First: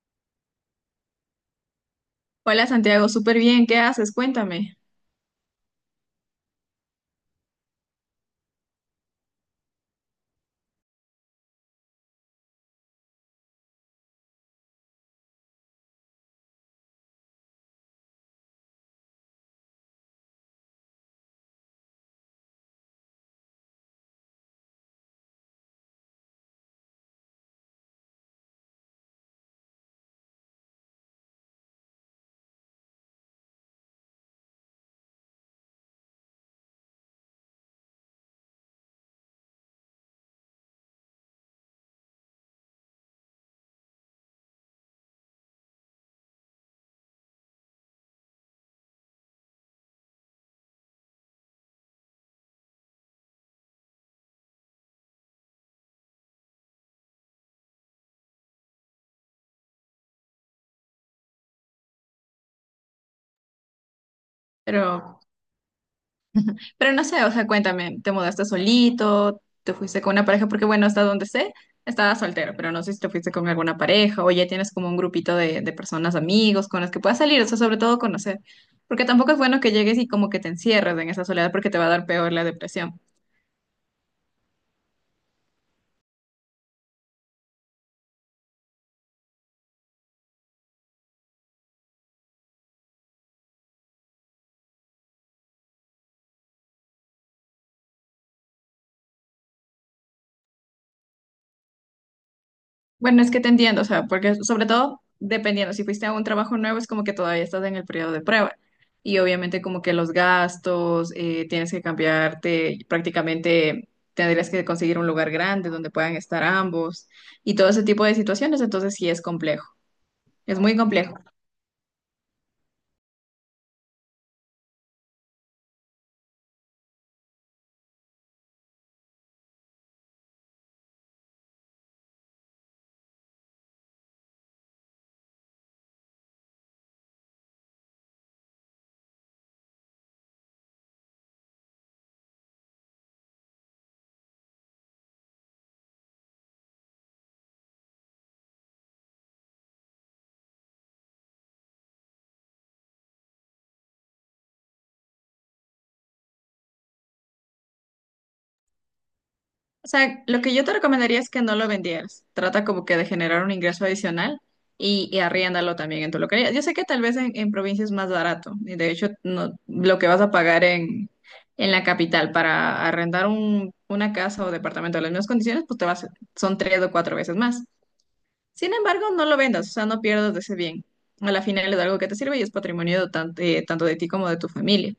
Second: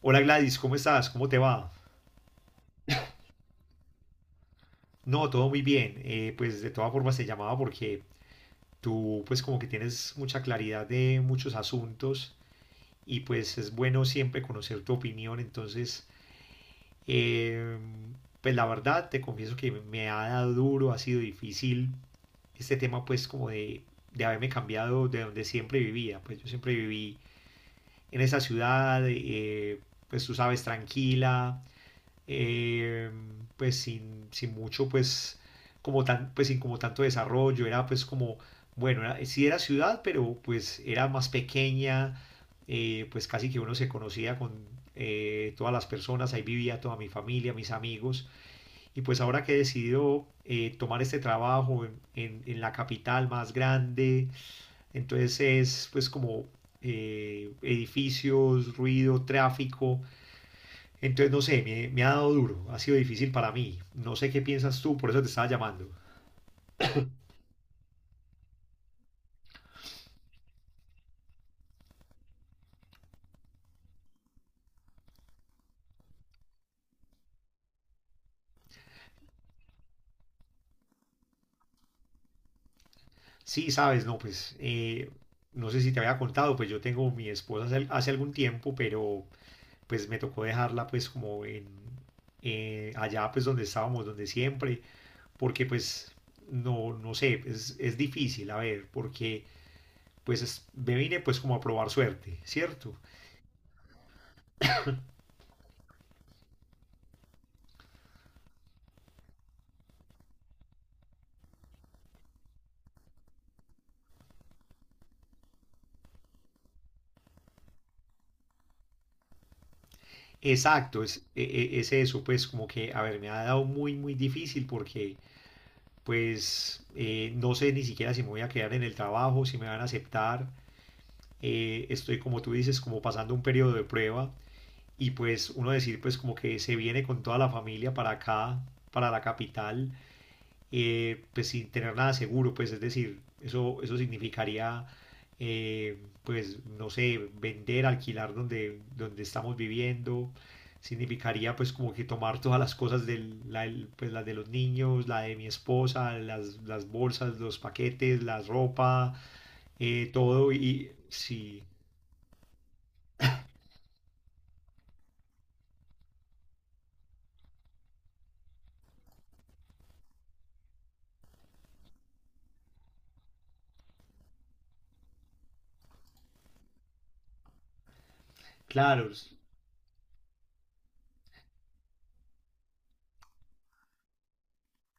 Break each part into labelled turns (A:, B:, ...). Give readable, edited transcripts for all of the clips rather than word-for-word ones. A: Hola Gladys, ¿cómo estás? ¿Cómo te va?
B: Hola Santiago, súper bien, ¿qué haces? Cuéntame.
A: No, todo muy bien. Pues de todas formas te llamaba porque tú pues como que tienes mucha claridad de muchos asuntos y pues es bueno siempre conocer tu opinión. Entonces, eh, pues la verdad te confieso que me ha dado duro, ha sido difícil este tema pues como de haberme cambiado de donde siempre vivía. Pues yo siempre viví en esa ciudad, pues tú sabes, tranquila eh, pues sin mucho, pues como tan, pues sin como tanto desarrollo, era pues como, bueno, sí era ciudad, pero pues era más pequeña, pues casi que uno se conocía con todas las personas, ahí vivía toda mi familia, mis amigos, y pues ahora que he decidido tomar este trabajo en la capital más grande, entonces es pues como edificios, ruido, tráfico, entonces, no sé, me ha dado duro, ha sido difícil para mí. No sé qué piensas
B: Pero,
A: tú, por eso te estaba llamando.
B: pero no sé, o sea, cuéntame, ¿te mudaste solito? ¿Te fuiste con una pareja? Porque bueno, hasta donde sé, estabas soltero, pero no sé si te fuiste con alguna pareja o ya tienes como un grupito de personas, amigos con las que puedas salir, o sea, sobre todo conocer. Porque tampoco es bueno que llegues y como que te encierres en esa soledad porque te va a dar peor la depresión.
A: Sí, sabes, no, pues, no sé si te había contado, pues yo tengo mi esposa hace, hace algún tiempo, pero pues me tocó dejarla pues como en, allá pues donde estábamos, donde siempre, porque pues no sé, es difícil, a ver, porque pues me vine pues como a probar suerte, ¿cierto?
B: Bueno, es que te entiendo, o sea, porque sobre todo dependiendo, si fuiste a un trabajo nuevo es como que todavía estás en el periodo de prueba y obviamente como que los gastos, tienes que cambiarte, prácticamente tendrías que conseguir un lugar grande donde puedan estar ambos y todo ese tipo de situaciones, entonces sí es complejo, es muy
A: Exacto,
B: complejo.
A: es, es eso, pues como que, a ver, me ha dado muy, muy difícil porque pues no sé ni siquiera si me voy a quedar en el trabajo, si me van a aceptar. Estoy como tú dices, como pasando un periodo de prueba y pues uno decir pues como que se viene con toda la familia para acá, para la capital pues sin tener nada seguro, pues es decir, eso significaría, eh, pues no sé, vender, alquilar donde, donde estamos viviendo, significaría pues como que tomar todas las cosas de la, pues, las de los niños, la de mi esposa, las bolsas, los paquetes, la ropa,
B: O sea, lo
A: todo
B: que yo te
A: y
B: recomendaría es que no
A: sí,
B: lo vendieras. Trata como que de generar un ingreso adicional y arriéndalo también en tu localidad. Yo sé que tal vez en provincia es más barato y de hecho no, lo que vas a pagar en la capital para arrendar una casa o departamento en las mismas condiciones, pues te vas, son tres o cuatro veces más. Sin embargo,
A: claro,
B: no lo vendas, o sea, no pierdas de ese bien. A la final es algo que te sirve y es patrimonio tanto, tanto de ti como de tu familia.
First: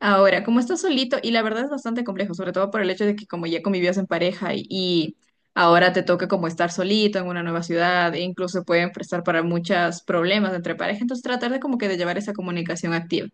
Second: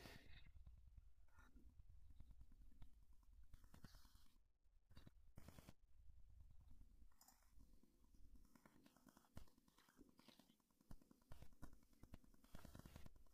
B: Ahora, como estás solito, y la verdad es bastante complejo, sobre todo por el hecho de que como ya convivías en pareja y ahora te toca como estar solito en una nueva ciudad, e incluso pueden prestar para muchos problemas entre pareja, entonces tratar de como que de llevar esa comunicación activa.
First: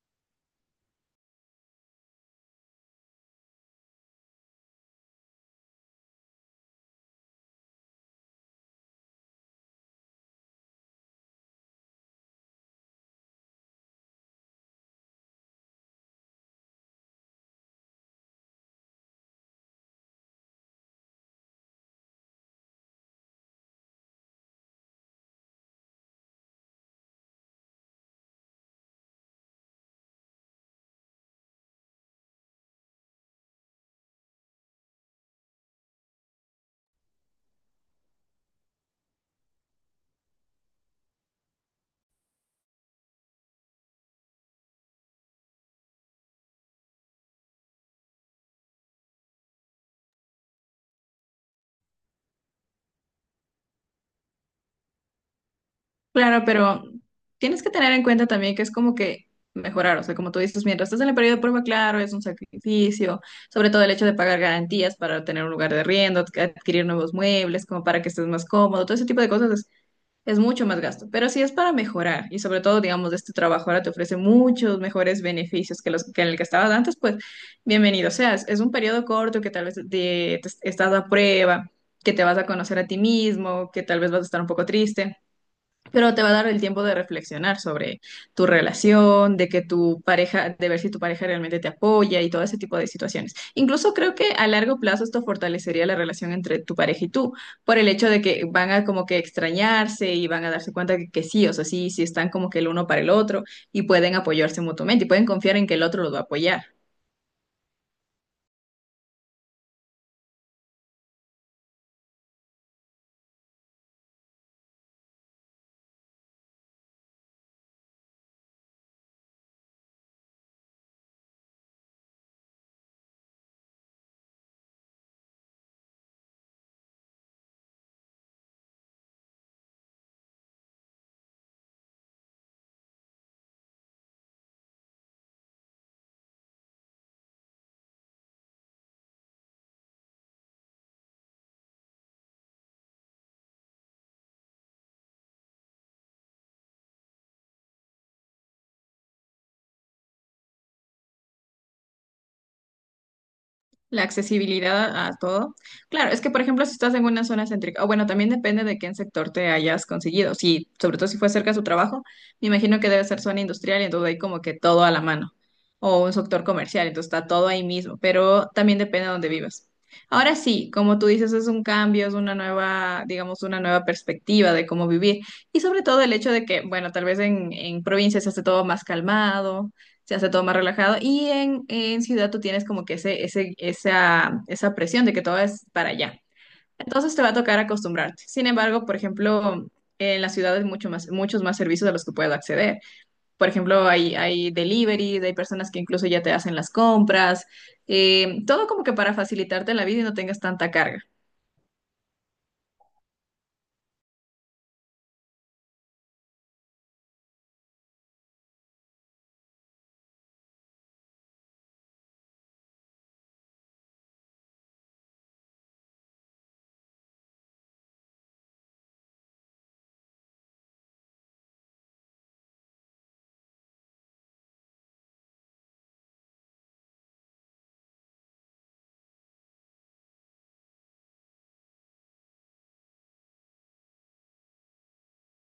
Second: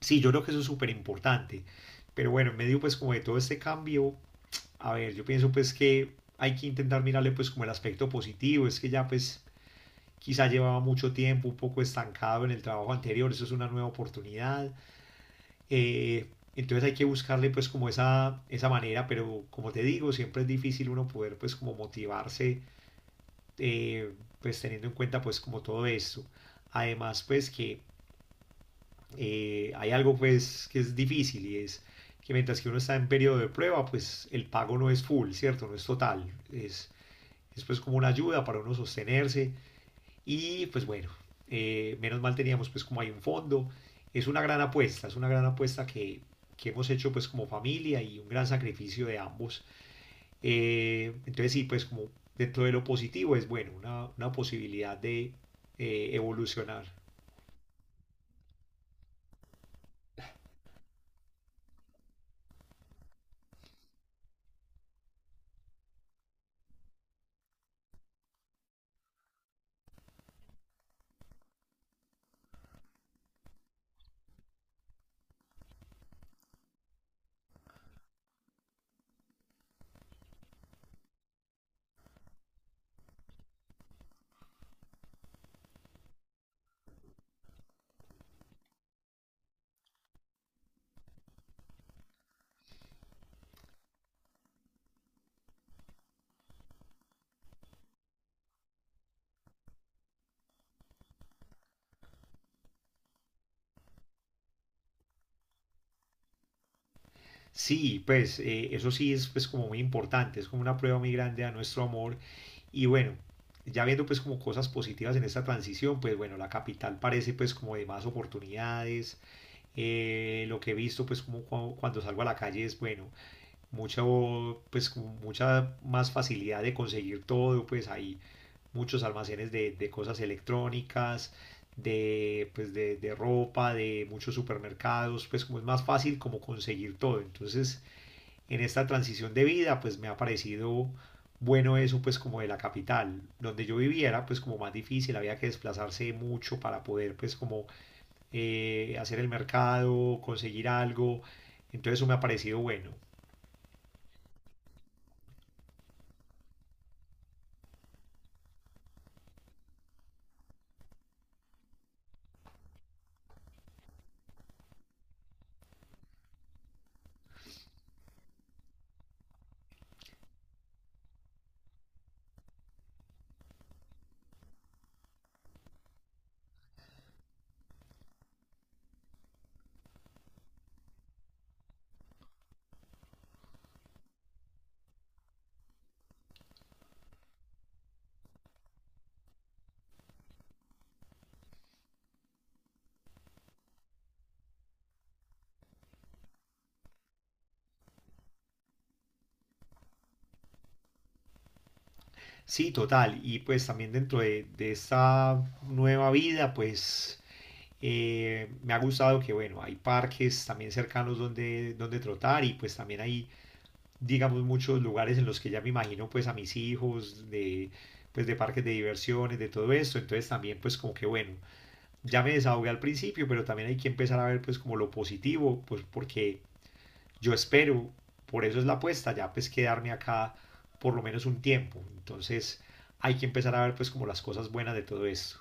A: sí, yo creo que eso es súper importante. Pero bueno, en medio pues como de todo este cambio, a ver, yo pienso pues que hay que intentar mirarle pues como el aspecto positivo, es que ya pues quizá llevaba mucho tiempo un poco estancado en el trabajo anterior, eso es una nueva oportunidad. Eh, entonces hay que buscarle pues como esa manera, pero como te digo, siempre es difícil uno poder pues como motivarse eh, pues teniendo en cuenta pues como todo esto. Además pues que hay algo pues que es difícil y es que mientras que uno está en periodo de prueba pues el pago no es full, ¿cierto? No es total, es pues como una ayuda para uno sostenerse y pues bueno, menos mal teníamos pues como hay un fondo, es una gran apuesta, es una gran apuesta que hemos hecho pues como familia y un gran sacrificio de ambos. Entonces sí, pues como dentro de lo positivo es bueno, una posibilidad de
B: Claro, pero
A: evolucionar.
B: tienes que tener en cuenta también que es como que mejorar, o sea, como tú dices, mientras estás en el periodo de prueba, claro, es un sacrificio, sobre todo el hecho de pagar garantías para tener un lugar de arriendo, adquirir nuevos muebles, como para que estés más cómodo, todo ese tipo de cosas. Es mucho más gasto, pero sí es para mejorar y sobre todo, digamos, este trabajo ahora te ofrece muchos mejores beneficios que los que en el que estabas antes, pues bienvenido seas. Es un periodo corto que tal vez estás a prueba, que te vas a conocer a ti mismo, que tal vez vas a estar un poco triste pero te va a dar el tiempo de reflexionar sobre tu relación, de que tu pareja, de ver si tu pareja realmente te apoya y todo ese tipo de situaciones. Incluso creo que a largo plazo esto fortalecería la relación entre tu pareja y tú, por el hecho de que van a como que extrañarse y van a darse cuenta que sí, o sea, sí, sí están como que el uno para el otro y pueden apoyarse mutuamente y pueden confiar en que el otro los va a apoyar.
A: Sí, pues eso sí es pues como muy importante, es como una prueba muy grande a nuestro amor. Y bueno, ya viendo pues como cosas positivas en esta transición, pues bueno, la capital parece pues como de más oportunidades. Lo que he visto pues como cuando salgo a la calle es bueno, mucha oh, pues como mucha más facilidad de conseguir todo, pues hay muchos almacenes de cosas electrónicas, de pues de ropa, de muchos supermercados, pues como es más fácil como conseguir todo. Entonces en esta transición de vida, pues me ha parecido bueno eso, pues como de la capital, donde yo viviera, pues como más difícil, había que desplazarse mucho para poder, pues como hacer el mercado, conseguir algo, entonces eso me ha parecido bueno.
B: La accesibilidad a todo. Claro, es que por ejemplo, si estás en una zona céntrica, o bueno, también depende de qué en sector te hayas conseguido. Si, sobre todo si fue cerca de su trabajo, me imagino que debe ser zona industrial y entonces hay como que todo a la mano. O un sector comercial, entonces está todo ahí mismo, pero también depende de dónde vivas. Ahora sí, como tú dices, es un cambio, es una nueva, digamos, una nueva perspectiva de cómo vivir. Y sobre todo el hecho de que, bueno, tal vez en provincias se hace todo más calmado, se hace todo más relajado. Y en ciudad tú tienes como que esa presión de que todo es para allá. Entonces te va a tocar acostumbrarte. Sin embargo, por ejemplo, en las ciudades mucho más, muchos más servicios a los que puedo acceder. Por ejemplo, hay deliveries, hay personas que incluso ya te hacen las compras, todo como que para facilitarte la vida y no tengas tanta carga.
A: Sí, total, y pues también dentro de esta nueva vida, pues me ha gustado que, bueno, hay parques también cercanos donde, donde trotar y pues también hay digamos, muchos lugares en los que ya me imagino pues a mis hijos, de, pues de parques de diversiones, de todo esto. Entonces también pues como que bueno, ya me desahogué al principio, pero también hay que empezar a ver pues como lo positivo, pues porque yo espero, por eso es la apuesta, ya pues quedarme acá por lo menos un tiempo. Entonces hay que empezar a ver pues como las cosas buenas de todo esto.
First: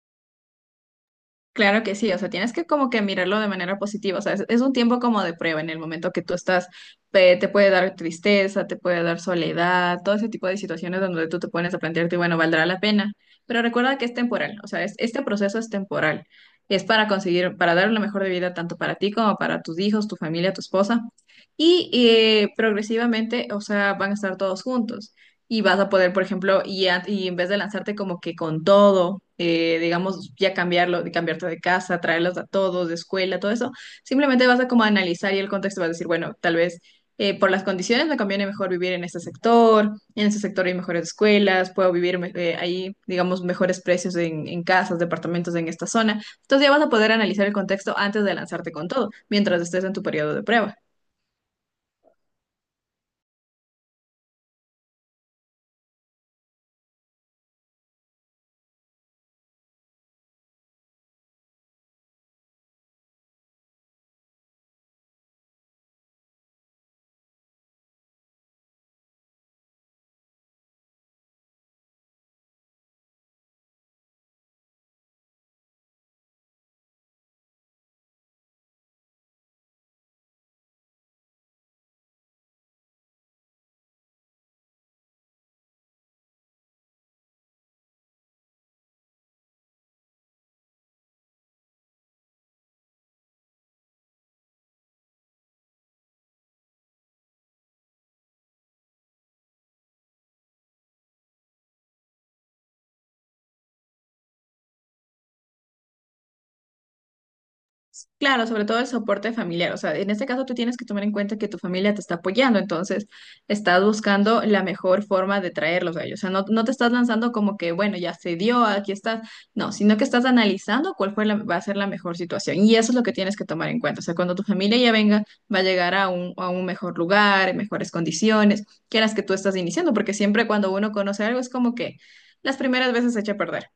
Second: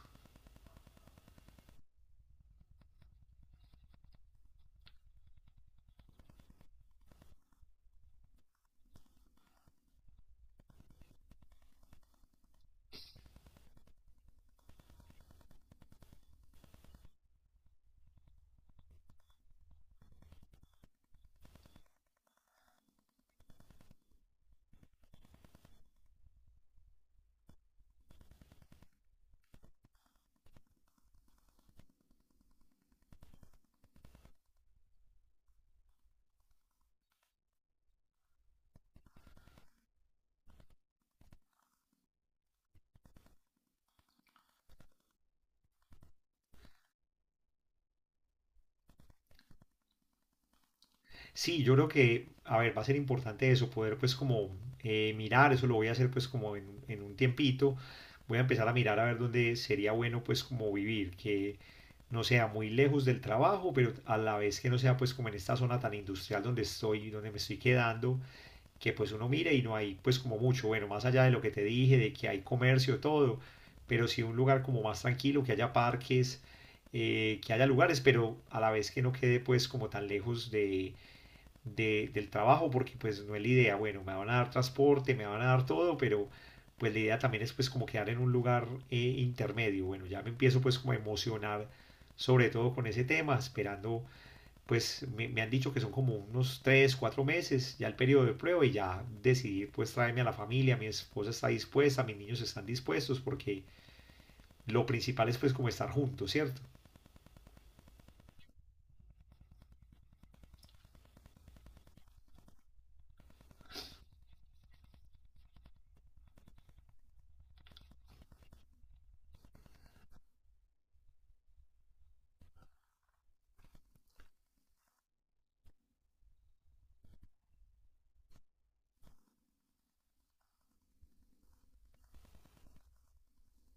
B: Claro que sí, o sea, tienes que como que mirarlo de manera positiva, o sea, es un tiempo como de prueba en el momento que tú estás, te puede dar tristeza, te puede dar soledad, todo ese tipo de situaciones donde tú te pones a plantearte, bueno, ¿valdrá la pena? Pero recuerda que es temporal, o sea, este proceso es temporal, es para conseguir, para dar lo mejor de vida tanto para ti como para tus hijos, tu familia, tu esposa, y progresivamente, o sea, van a estar todos juntos y vas a poder, por ejemplo, y en vez de lanzarte como que con todo, digamos, ya cambiarlo, de cambiarte de casa, traerlos a todos, de escuela, todo eso, simplemente vas a como analizar y el contexto vas a decir, bueno, tal vez por las condiciones me conviene mejor vivir en este sector hay mejores escuelas, puedo ahí, digamos, mejores precios en casas, departamentos en esta zona. Entonces ya vas a poder analizar el contexto antes de lanzarte con todo, mientras estés en tu periodo de prueba.
A: Sí, yo creo que, a ver, va a ser importante eso, poder pues como mirar, eso lo voy a hacer pues como en un tiempito, voy a empezar a mirar a ver dónde sería bueno pues como vivir, que no sea muy lejos del trabajo, pero a la vez que no sea pues como en esta zona tan industrial donde estoy, donde me estoy quedando, que pues uno mire y no hay pues como mucho, bueno, más allá de lo que te dije, de que hay comercio, todo, pero sí un lugar como más tranquilo, que haya parques, que haya lugares, pero a la vez que no quede pues como tan lejos de del trabajo porque pues no es la idea, bueno, me van a dar transporte, me van a dar todo, pero pues la idea también es pues como quedar en un lugar intermedio, bueno, ya me empiezo pues como a emocionar sobre todo con ese tema, esperando pues me han dicho que son como unos 3 o 4 meses ya el periodo de prueba y ya decidir pues traerme a la familia, mi esposa está dispuesta, mis niños están dispuestos porque lo principal es pues como estar juntos, ¿cierto?
B: Claro, sobre todo el soporte familiar. O sea, en este caso tú tienes que tomar en cuenta que tu familia te está apoyando, entonces estás buscando la mejor forma de traerlos a ellos. O sea, no, no te estás lanzando como que, bueno, ya se dio, aquí estás. No, sino que estás analizando cuál fue va a ser la mejor situación. Y eso es lo que tienes que tomar en cuenta. O sea, cuando tu familia ya venga, va a llegar a un mejor lugar, en mejores condiciones, que las que tú estás iniciando, porque siempre cuando uno conoce algo es como que las primeras veces se echa a perder.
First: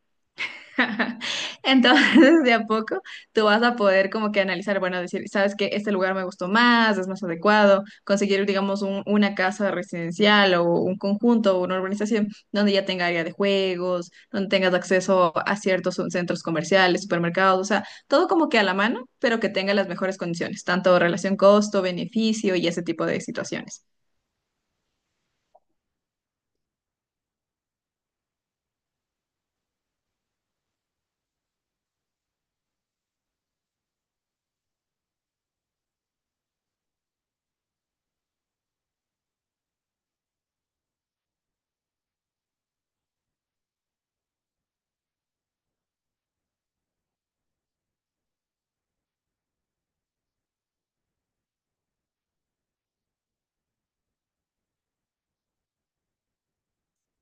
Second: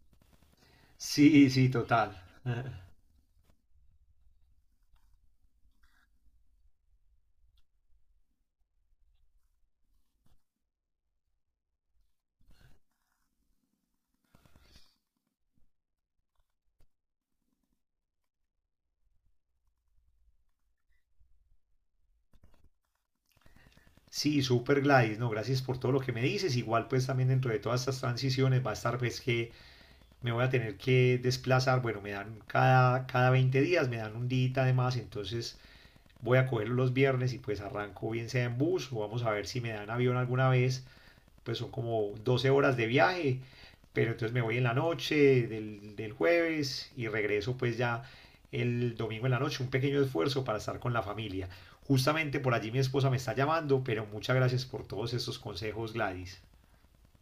A: Sí, sí, total.
B: Entonces, de a poco, tú vas a poder como que analizar, bueno, decir, sabes que este lugar me gustó más, es más adecuado, conseguir, digamos, una casa residencial o un conjunto o una urbanización donde ya tenga área de juegos, donde tengas acceso a ciertos centros comerciales, supermercados, o sea, todo como que a la mano, pero que tenga las mejores condiciones, tanto relación costo-beneficio y ese tipo de situaciones.
A: Sí, super Gladys, no, gracias por todo lo que me dices. Igual pues también dentro de todas estas transiciones va a estar pues que me voy a tener que desplazar, bueno, me dan cada 20 días, me dan un día además, entonces voy a cogerlo los viernes y pues arranco bien sea en bus o vamos a ver si me dan avión alguna vez pues son como 12 horas de viaje, pero entonces me voy en la noche del, del jueves y regreso pues ya el domingo en la noche, un pequeño esfuerzo para estar con la familia. Justamente por allí mi esposa me está llamando, pero muchas gracias por todos estos consejos, Gladys.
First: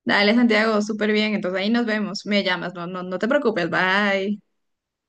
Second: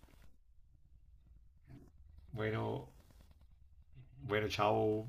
B: Dale, Santiago, súper bien, entonces ahí nos vemos, me llamas, no,
A: Bueno,
B: no, no te preocupes, bye.
A: bueno, chao.